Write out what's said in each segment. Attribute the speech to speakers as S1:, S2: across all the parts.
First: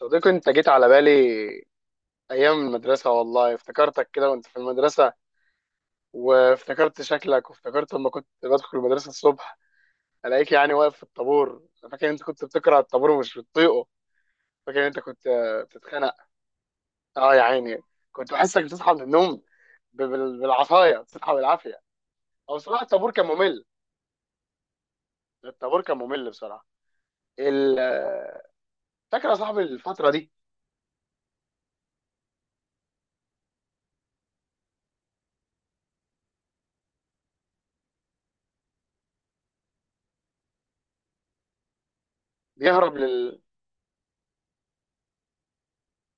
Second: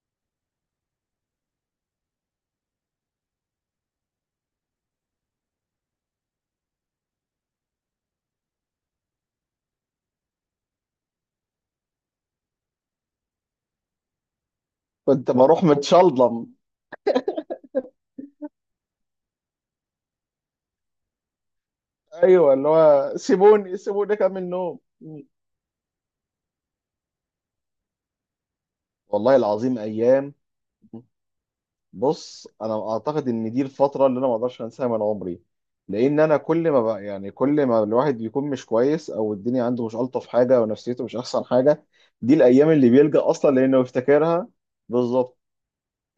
S1: صديقي، انت جيت على بالي ايام المدرسه. والله افتكرتك كده وانت في المدرسه. وافتكرت شكلك، وافتكرت لما كنت بدخل المدرسه الصبح الاقيك يعني واقف في الطابور. انا فاكر انت كنت بتكره الطابور ومش بتطيقه. فاكر انت كنت
S2: كنت بروح
S1: بتتخنق.
S2: متشلضم.
S1: اه يا عيني، كنت بحسك بتصحى من النوم بالعصايه بتصحى بالعافيه.
S2: ايوه،
S1: او
S2: اللي
S1: بصراحه الطابور
S2: هو
S1: كان ممل.
S2: سيبوني سيبوني كام النوم.
S1: الطابور كان ممل بصراحه. ال- آه، فاكر يا
S2: والله
S1: صاحبي
S2: العظيم
S1: الفتره دي.
S2: ايام. بص انا اعتقد ان دي الفتره اللي انا ما اقدرش انساها من عمري، لان انا كل ما بقى يعني كل ما الواحد بيكون مش كويس او الدنيا عنده مش الطف حاجه ونفسيته مش احسن حاجه، دي الايام اللي
S1: بيهرب
S2: بيلجأ
S1: لل.
S2: اصلا لانه يفتكرها. بالظبط.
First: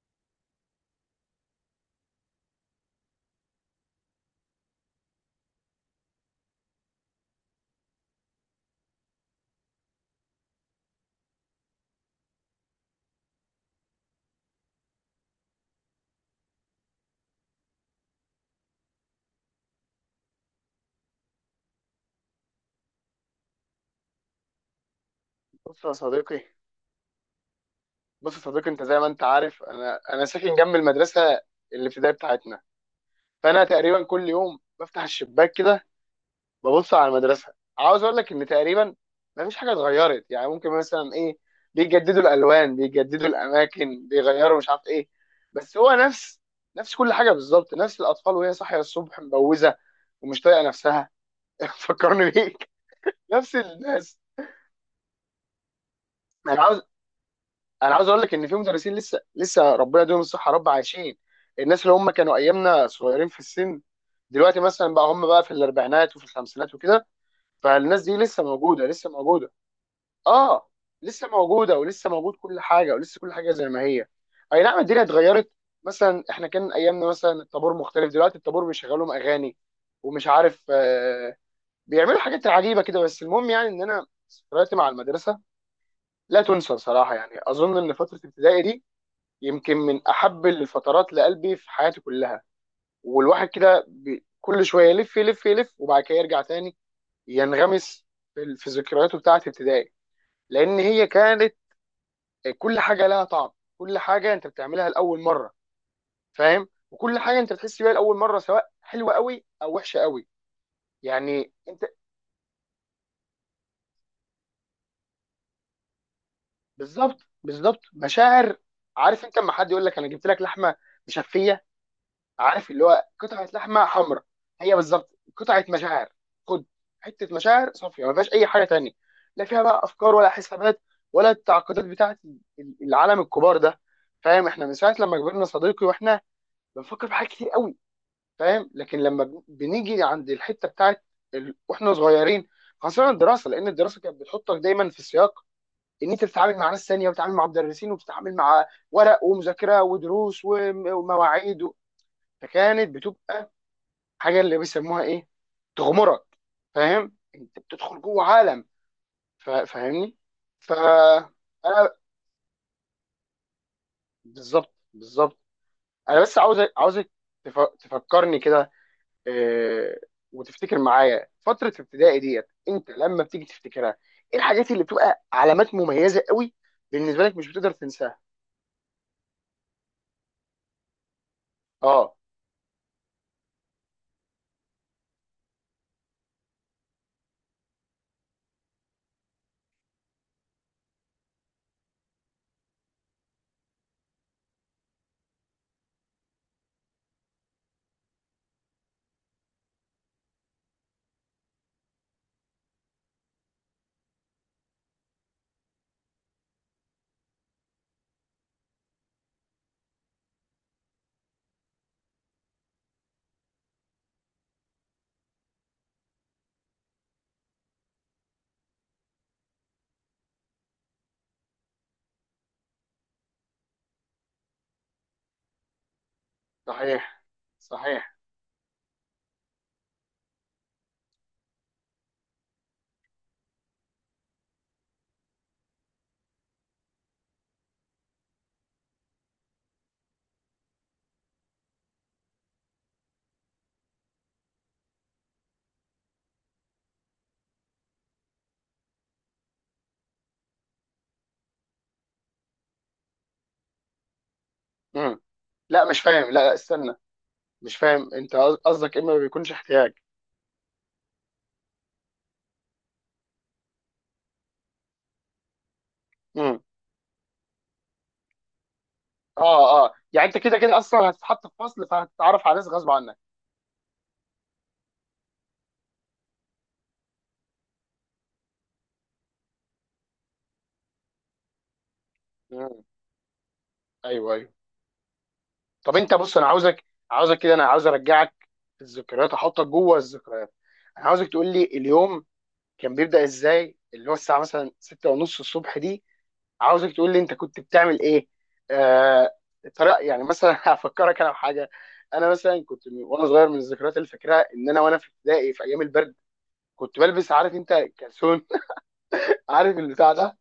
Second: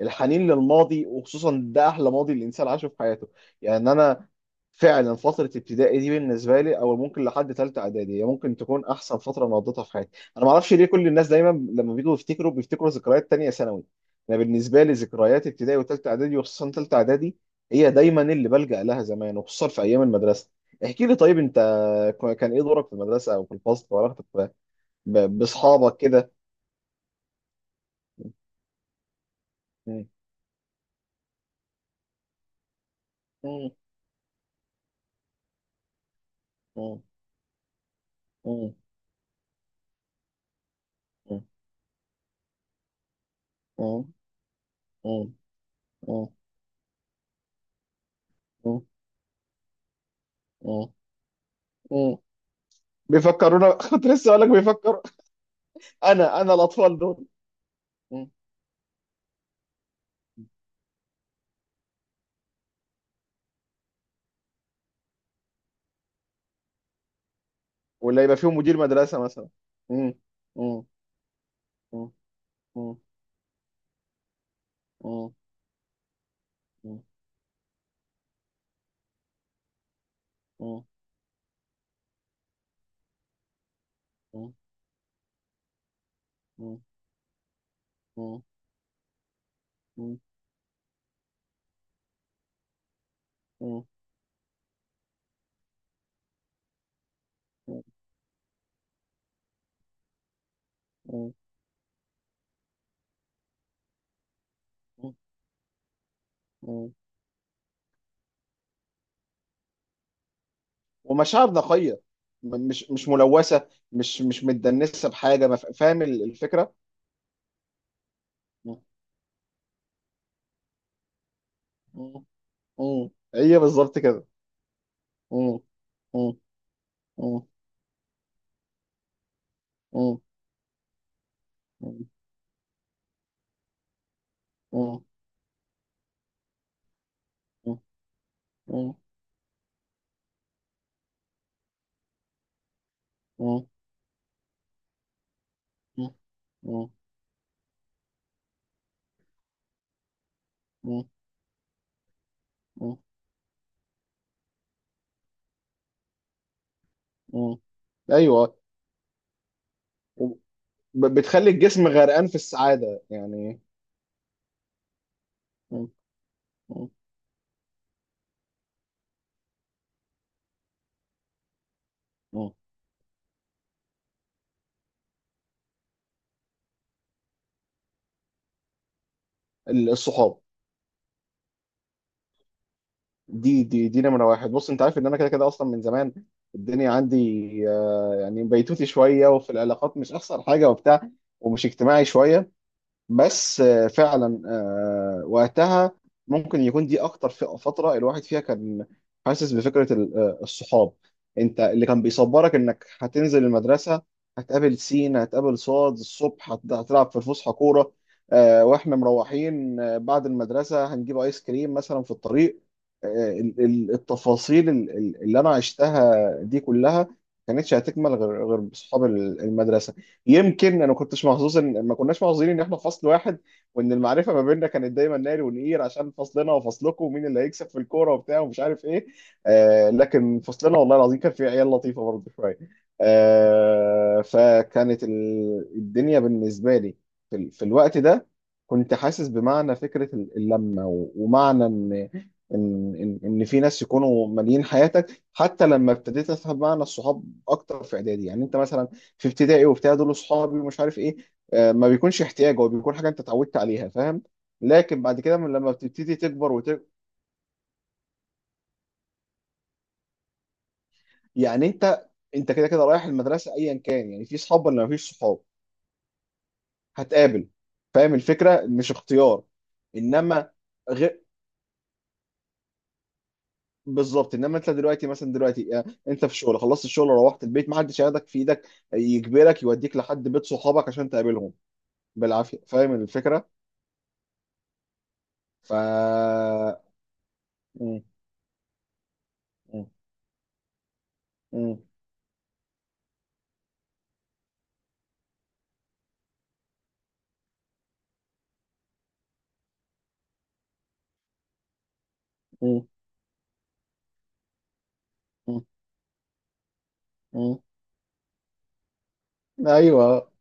S2: الحنين للماضي، وخصوصا ده احلى ماضي الانسان عاشه في حياته. يعني انا فعلا فتره ابتدائي دي بالنسبه لي، او ممكن لحد ثالثه اعدادي، هي ممكن تكون احسن فتره انا قضيتها في حياتي. انا ما اعرفش ليه كل الناس دايما لما بيجوا يفتكروا بيفتكروا ذكريات تانية ثانوي. انا بالنسبه لي ذكريات ابتدائي وثالثه اعدادي، وخصوصا ثالثه اعدادي، هي دايما اللي بلجأ لها زمان، وخصوصا في ايام المدرسه. احكي لي طيب انت، كان ايه دورك في المدرسه او في الفصل، وعلاقتك ب- ب-
S1: بص يا
S2: باصحابك كده؟
S1: صديقي، بص يا صديقي، انت زي ما انت عارف، انا
S2: مم.
S1: انا ساكن جنب المدرسه الابتدائيه بتاعتنا. فانا
S2: مم.
S1: تقريبا كل يوم بفتح الشباك كده، ببص
S2: مم.
S1: على المدرسه. عاوز اقول لك ان
S2: مم.
S1: تقريبا ما فيش حاجه اتغيرت، يعني ممكن مثلا ايه، بيجددوا الالوان، بيجددوا الاماكن،
S2: مم.
S1: بيغيروا مش عارف ايه.
S2: مم.
S1: بس هو
S2: اه.
S1: نفس كل حاجه بالظبط، نفس الاطفال وهي صاحيه
S2: اه.
S1: الصبح مبوزه ومش طايقه
S2: اه.
S1: نفسها.
S2: اه.
S1: فكرني بيك، نفس
S2: بيفكرونا كنت
S1: الناس.
S2: لسه اقول لك بيفكر. انا
S1: انا عاوز
S2: الاطفال دول.
S1: انا عاوز اقول
S2: م.
S1: لك ان في مدرسين لسه لسه ربنا يديهم الصحه يا رب عايشين، الناس اللي هم كانوا ايامنا صغيرين في السن، دلوقتي مثلا بقى هم بقى في الاربعينات وفي الخمسينات وكده. فالناس دي
S2: ولا يبقى
S1: لسه
S2: فيهم مدير
S1: موجوده، لسه
S2: مدرسه مثلا؟
S1: موجوده.
S2: م.
S1: اه،
S2: م.
S1: لسه موجوده،
S2: م.
S1: ولسه موجود كل حاجه،
S2: م.
S1: ولسه كل حاجه زي ما هي. اي نعم، الدنيا
S2: م.
S1: اتغيرت. مثلا احنا كان ايامنا مثلا الطابور مختلف، دلوقتي الطابور بيشغلوا لهم اغاني ومش عارف
S2: م.
S1: بيعملوا حاجات عجيبه كده. بس المهم يعني ان انا
S2: م. م.
S1: ذكرياتي مع المدرسه لا تنسى صراحه، يعني اظن ان فتره
S2: م.
S1: ابتدائي دي يمكن من
S2: م.
S1: احب الفترات لقلبي في حياتي كلها. والواحد
S2: م.
S1: كده كل شويه يلف يلف يلف وبعد كده يرجع تاني،
S2: م.
S1: ينغمس في ذكرياته بتاعه ابتدائي، لان هي
S2: م.
S1: كانت كل حاجه لها طعم، كل حاجه انت بتعملها لاول مره، فاهم،
S2: م.
S1: وكل حاجه انت بتحس بيها لاول مره، سواء حلوه قوي او وحشه قوي.
S2: ومشاعر
S1: يعني انت،
S2: نقيه، مش ملوثه مش متدنسه بحاجه ما، فاهم الفكره؟
S1: بالظبط، بالظبط، مشاعر.
S2: م.
S1: عارف انت لما حد يقول لك انا جبت لك لحمه مشفيه،
S2: م.
S1: عارف اللي هو
S2: م.
S1: قطعه
S2: هي
S1: لحمه
S2: بالظبط
S1: حمراء،
S2: كده.
S1: هي بالظبط
S2: م.
S1: قطعه مشاعر.
S2: م.
S1: خد حته
S2: م.
S1: مشاعر صافيه ما فيهاش اي حاجه تانية، لا فيها بقى افكار
S2: م.
S1: ولا حسابات ولا التعقيدات
S2: م.
S1: بتاعه العالم الكبار ده. فاهم؟ احنا من ساعه لما كبرنا صديقي واحنا بنفكر في حاجات كتير قوي. فاهم؟
S2: م.
S1: لكن لما بنيجي عند الحته بتاعه واحنا صغيرين، خاصه الدراسه،
S2: م.
S1: لان الدراسه كانت بتحطك دايما في السياق ان
S2: مم.
S1: انت بتتعامل مع ناس
S2: مم.
S1: ثانيه، وبتتعامل مع مدرسين، وبتتعامل مع ورق ومذاكره ودروس
S2: مم.
S1: ومواعيد. فكانت
S2: مم.
S1: بتبقى حاجه اللي بيسموها ايه، تغمرك. فاهم؟ انت
S2: مم.
S1: بتدخل جوه
S2: ايوه،
S1: عالم، فاهمني؟ ف
S2: بتخلي الجسم
S1: انا
S2: غرقان في السعاده يعني.
S1: بالظبط، بالظبط.
S2: مم.
S1: انا بس عاوز
S2: مم.
S1: عاوزك تفكرني كده، آه، وتفتكر معايا فتره ابتدائي ديت.
S2: مم.
S1: انت لما بتيجي تفتكرها ايه الحاجات اللي بتبقى علامات مميزه قوي بالنسبه لك مش بتقدر تنساها؟
S2: الصحاب،
S1: اه،
S2: دي نمره واحد. بص انت عارف ان انا كده كده اصلا من زمان الدنيا عندي يعني بيتوتي شويه، وفي العلاقات مش احسن حاجه وبتاع، ومش اجتماعي شويه، بس فعلا وقتها ممكن يكون دي اكتر فتره الواحد فيها كان حاسس بفكره الصحاب. انت اللي كان بيصبرك انك هتنزل المدرسه، هتقابل سين، هتقابل صاد الصبح، هتلعب في الفسحه كوره، واحنا مروحين بعد المدرسه هنجيب ايس كريم مثلا في الطريق. التفاصيل اللي انا عشتها دي كلها، ما كانتش هتكمل غير بصحاب المدرسه. يمكن انا ما كنتش محظوظ ان ما كناش محظوظين ان احنا في فصل واحد، وان المعرفه ما بيننا كانت دايما ناري ونقير عشان فصلنا وفصلكم
S1: صحيح،
S2: ومين اللي هيكسب في الكوره
S1: صحيح.
S2: وبتاع ومش عارف ايه. آه، لكن فصلنا والله العظيم كان فيه عيال لطيفه برضه شويه. آه، فكانت الدنيا بالنسبه لي في الوقت ده كنت حاسس بمعنى فكره اللمه ومعنى ان ان ان إن في ناس يكونوا ماليين حياتك، حتى لما ابتديت افهم معنى الصحاب اكتر في اعدادي. يعني انت مثلا في ابتدائي وبتاع دول اصحابي ومش عارف ايه، ما بيكونش احتياج، هو بيكون حاجه انت اتعودت عليها، فاهم؟ لكن
S1: مم.
S2: بعد كده من لما
S1: لا مش
S2: بتبتدي
S1: فاهم، لا
S2: تكبر
S1: لا استنى، مش فاهم انت قصدك اما ما بيكونش احتياج.
S2: يعني انت كده كده رايح المدرسه ايا كان، يعني في صحاب ولا ما فيش صحاب
S1: مم.
S2: هتقابل، فاهم الفكره؟ مش اختيار.
S1: اه، اه، يعني انت
S2: انما
S1: كده كده اصلا
S2: غير،
S1: هتتحط في فصل فهتتعرف على ناس غصب عنك.
S2: بالظبط، انما انت دلوقتي مثلا، دلوقتي انت في شغل، خلصت الشغل، روحت البيت، ما حدش هياخدك في ايدك يجبرك يوديك لحد بيت صحابك عشان تقابلهم بالعافيه،
S1: مم.
S2: فاهم الفكره؟
S1: ايوه، ايوه.
S2: ف
S1: طب انت بص، انا عاوزك كده، انا عاوز
S2: م-
S1: ارجعك في الذكريات، احطك
S2: م-
S1: جوه الذكريات. انا عاوزك تقول لي،
S2: م-
S1: اليوم كان بيبدأ ازاي؟ اللي هو الساعه مثلا 6 ونص الصبح دي. عاوزك تقول لي انت كنت بتعمل ايه، آه الطريقه، يعني مثلا هفكرك انا بحاجه. انا مثلا وانا صغير من الذكريات اللي فاكرها ان انا وانا في ابتدائي
S2: م-
S1: في ايام البرد كنت بلبس، عارف
S2: مم.
S1: انت، كلسون. عارف البتاع
S2: ايوه.
S1: ده؟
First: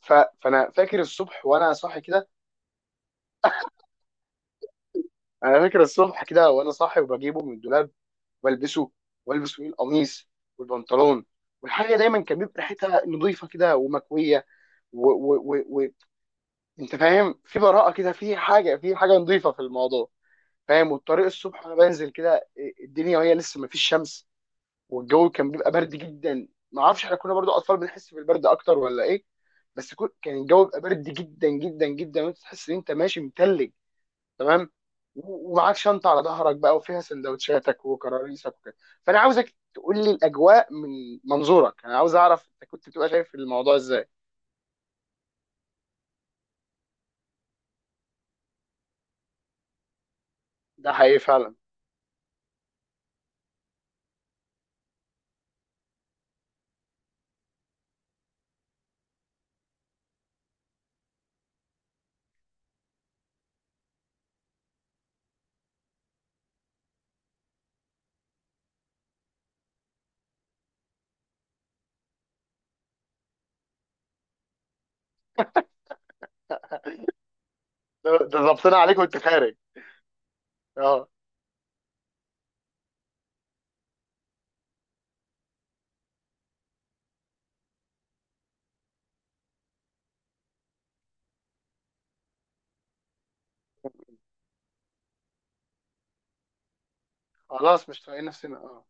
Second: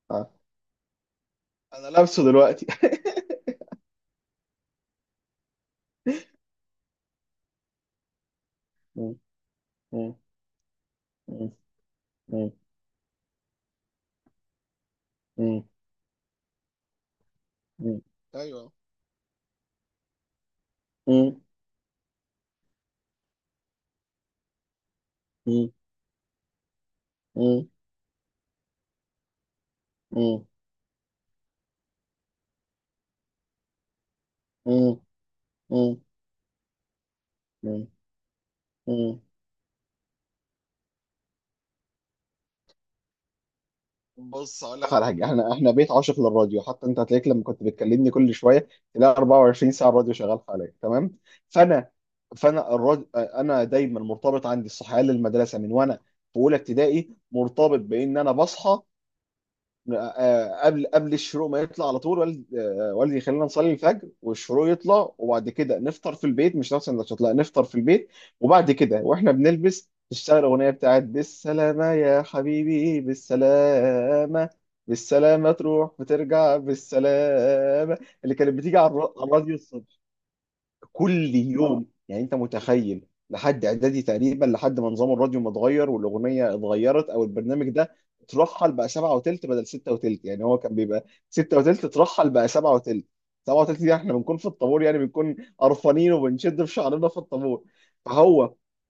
S1: ف...
S2: آه.
S1: فانا فاكر الصبح وانا
S2: انا
S1: صاحي
S2: لابسه
S1: كده.
S2: دلوقتي
S1: انا فاكر الصبح كده وانا صاحي وبجيبه من الدولاب والبسه،
S2: مم.
S1: والبس فيه
S2: مم.
S1: القميص والبنطلون،
S2: مم.
S1: والحاجه دايما كان
S2: مم.
S1: بيبقى ريحتها نظيفه كده ومكويه. و... و...
S2: مم.
S1: و... و... انت فاهم؟ في براءه
S2: مم.
S1: كده، في
S2: ايوه.
S1: حاجه في حاجه نظيفه في الموضوع. فاهم؟ والطريق
S2: مم.
S1: الصبح وانا بنزل كده، الدنيا وهي لسه ما فيش شمس، والجو كان بيبقى
S2: مم.
S1: برد جدا. ما اعرفش احنا كنا برضو
S2: مم.
S1: اطفال بنحس بالبرد اكتر ولا ايه، بس كان
S2: مم.
S1: الجو بيبقى برد جدا جدا جدا، وانت تحس ان انت ماشي متلج. تمام.
S2: مم.
S1: و- ومعاك
S2: مم.
S1: شنطه على ظهرك بقى وفيها سندوتشاتك
S2: مم.
S1: وكراريسك وكده. فانا
S2: مم.
S1: عاوزك تقول لي الاجواء من منظورك، انا عاوز اعرف انت كنت بتبقى شايف الموضوع ازاي.
S2: بص اقول لك اخر حاجه، احنا احنا بيت عاشق للراديو، حتى انت هتلاقيك لما كنت بتكلمني كل شويه تلاقي 24 ساعه الراديو شغال حواليا،
S1: ده
S2: تمام؟
S1: حقيقي فعلا.
S2: فانا فانا الراديو انا دايما مرتبط عندي الصحيان للمدرسه من وانا في اولى ابتدائي، مرتبط بان انا بصحى قبل الشروق ما يطلع على طول، والدي والدي يخلينا نصلي الفجر، والشروق يطلع وبعد كده نفطر في البيت، مش نفس السندوتشات، لا، نفطر في البيت. وبعد كده واحنا بنلبس تشتغل اغنيه بتاعت بالسلامه يا حبيبي بالسلامه، بالسلامه تروح وترجع بالسلامه،
S1: ده
S2: اللي
S1: ده
S2: كانت
S1: ضبطنا
S2: بتيجي على
S1: عليك وانت
S2: على
S1: خارج.
S2: الراديو
S1: اه،
S2: كل يوم. يعني انت متخيل لحد اعدادي تقريبا، لحد ما نظام الراديو ما اتغير والاغنيه اتغيرت او البرنامج ده اترحل بقى 7:20 بدل 6:20. يعني هو كان بيبقى 6:20، اترحل بقى سبعة وتلت. 7:20 دي احنا بنكون في الطابور، يعني بنكون قرفانين وبنشد في شعرنا في الطابور.
S1: خلاص مش طايقين
S2: فهو
S1: نفسنا. اه،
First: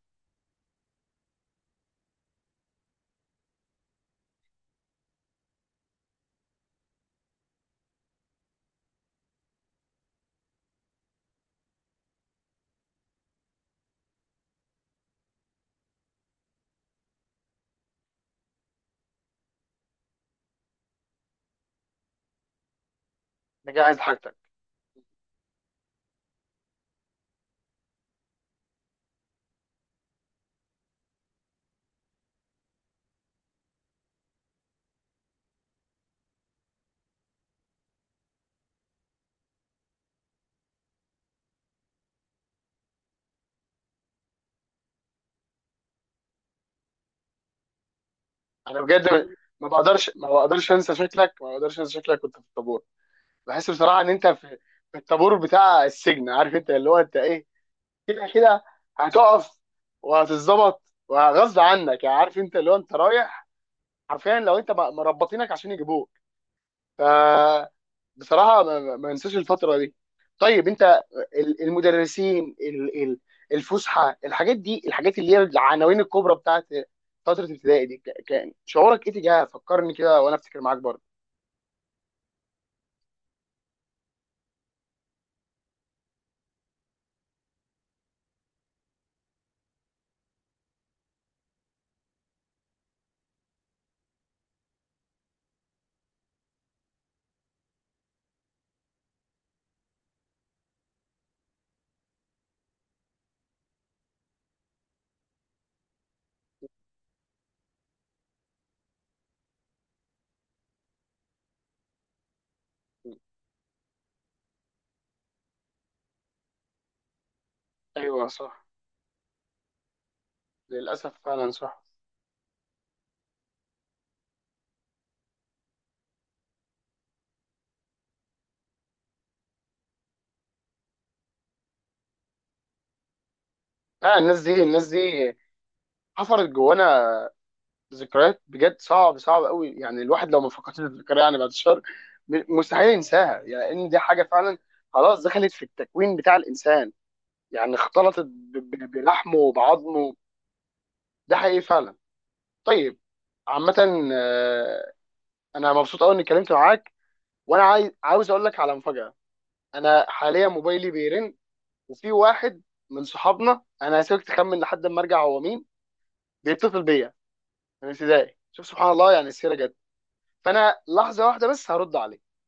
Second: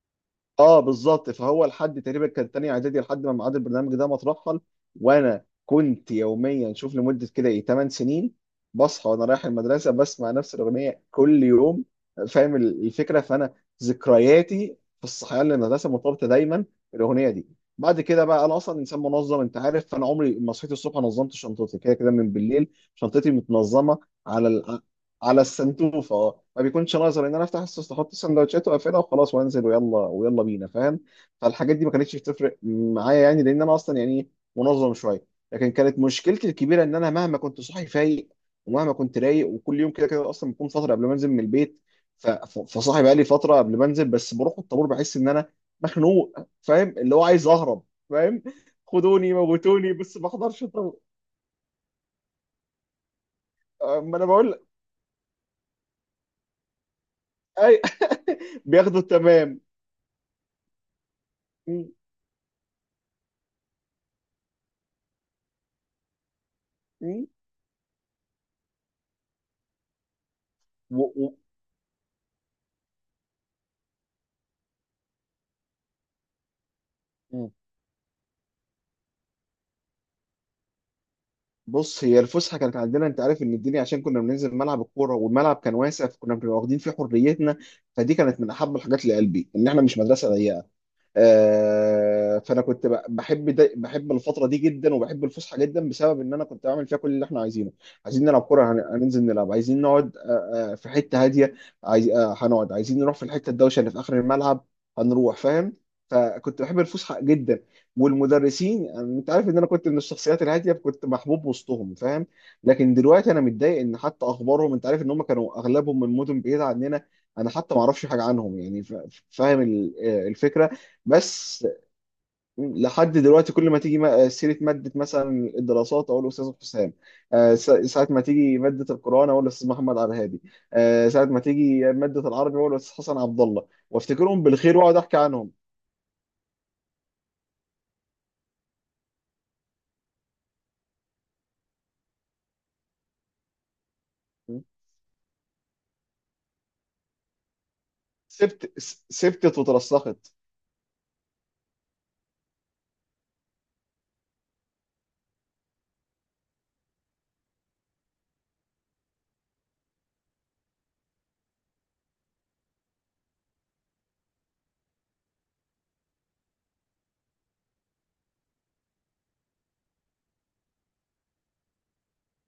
S2: اه بالظبط، فهو لحد تقريبا كان تاني اعدادي لحد ما ميعاد البرنامج ده ما اترحل. وانا كنت يوميا شوف لمده كده ايه 8 سنين بصحى وانا رايح المدرسه بسمع نفس الاغنيه كل يوم. فاهم الفكره؟ فانا ذكرياتي في الصحيان للمدرسه مرتبطه دايما بالاغنيه دي. بعد كده بقى، انا اصلا انسان منظم انت عارف، فانا عمري ما صحيت الصبح نظمت شنطتي، كده كده من بالليل شنطتي
S1: نجهز
S2: متنظمه
S1: حاجتك.
S2: على السنتوفه. اه، ما بيكونش ناظر ان انا افتح السوست احط السندوتشات واقفلها وخلاص وانزل ويلا ويلا بينا، فاهم؟ فالحاجات دي ما كانتش بتفرق معايا، يعني لان انا اصلا يعني منظم شويه. لكن كانت مشكلتي الكبيره ان انا مهما كنت صاحي فايق، ومهما كنت رايق وكل يوم كده كده اصلا بكون فتره قبل ما انزل من البيت، فصاحي بقى لي فتره قبل ما انزل، بس بروح الطابور بحس ان انا مخنوق، فاهم اللي هو عايز اهرب، فاهم؟
S1: انا بجد،
S2: خدوني
S1: ما
S2: موتوني
S1: بقدرش
S2: بس
S1: ما
S2: ما احضرش
S1: بقدرش انسى
S2: الطابور.
S1: شكلك، ما بقدرش انسى شكلك كنت في الطابور. بحس
S2: أه،
S1: بصراحه ان
S2: ما انا
S1: انت في
S2: بقول.
S1: في الطابور بتاع السجن، عارف انت اللي هو انت ايه،
S2: اي.
S1: كده كده
S2: بياخدوا،
S1: هتقف،
S2: تمام.
S1: وهتتظبط، وغصب عنك، يعني عارف انت اللي هو انت رايح حرفيا، لو انت مربطينك عشان يجيبوك. ف
S2: و-
S1: بصراحه ما انساش الفتره دي. طيب، انت
S2: و- و-
S1: المدرسين، الفسحه، الحاجات دي، الحاجات اللي هي العناوين الكبرى بتاعت فتره
S2: مم.
S1: ابتدائي دي، كان شعورك ايه تجاهها؟ فكرني كده وانا افتكر معاك برضه.
S2: بص، هي الفسحه كانت عندنا انت عارف ان الدنيا، عشان كنا بننزل ملعب الكوره والملعب كان واسع، فكنا بنبقى واخدين فيه حريتنا. فدي كانت من احب الحاجات لقلبي، ان احنا مش مدرسه ضيقه. فانا كنت بحب الفتره دي جدا، وبحب الفسحه جدا بسبب ان انا كنت بعمل فيها كل اللي احنا عايزينه. عايزين نلعب كوره هننزل نلعب، عايزين نقعد في حته هاديه، عايز هنقعد، عايزين نروح في الحته الدوشه اللي في اخر الملعب هنروح، فاهم؟ فكنت بحب الفسحه جدا. والمدرسين يعني انت عارف ان انا كنت من الشخصيات الهاديه، كنت محبوب وسطهم فاهم، لكن دلوقتي انا متضايق ان حتى اخبارهم، انت عارف ان هم كانوا اغلبهم من مدن بعيده عننا، انا حتى ما اعرفش حاجه
S1: ايوه،
S2: عنهم.
S1: صح.
S2: يعني فاهم الفكره؟
S1: للاسف فعلا،
S2: بس
S1: صح.
S2: لحد دلوقتي كل ما تيجي سيرة مادة مثلا الدراسات أقول الأستاذ حسام، ساعة ما تيجي مادة القرآن أقول الأستاذ محمد عبد الهادي، ساعة ما تيجي مادة العربي أقول الأستاذ حسن عبد الله،
S1: فعلا، الناس
S2: وافتكرهم
S1: دي،
S2: بالخير
S1: الناس
S2: وأقعد أحكي
S1: دي
S2: عنهم.
S1: حفرت جوانا ذكريات، بجد صعب، صعب قوي، يعني الواحد لو ما فكرش يفتكرها، يعني بعد الشر، مستحيل ينساها. يعني ان دي حاجه فعلا خلاص دخلت في التكوين بتاع الانسان، يعني اختلطت بلحمه
S2: سبتت
S1: وبعظمه.
S2: وترسخت.
S1: ده حقيقي فعلا. طيب، عامه، آه، انا مبسوط قوي اني اتكلمت معاك، وانا عاوز اقول لك على مفاجاه. انا حاليا موبايلي بيرن، وفي واحد من صحابنا، انا هسيبك تخمن لحد ما ارجع هو مين بيتصل بيا، من ابتدائي. شوف سبحان الله، يعني السيره جت. فانا لحظه واحده بس، هرد عليه.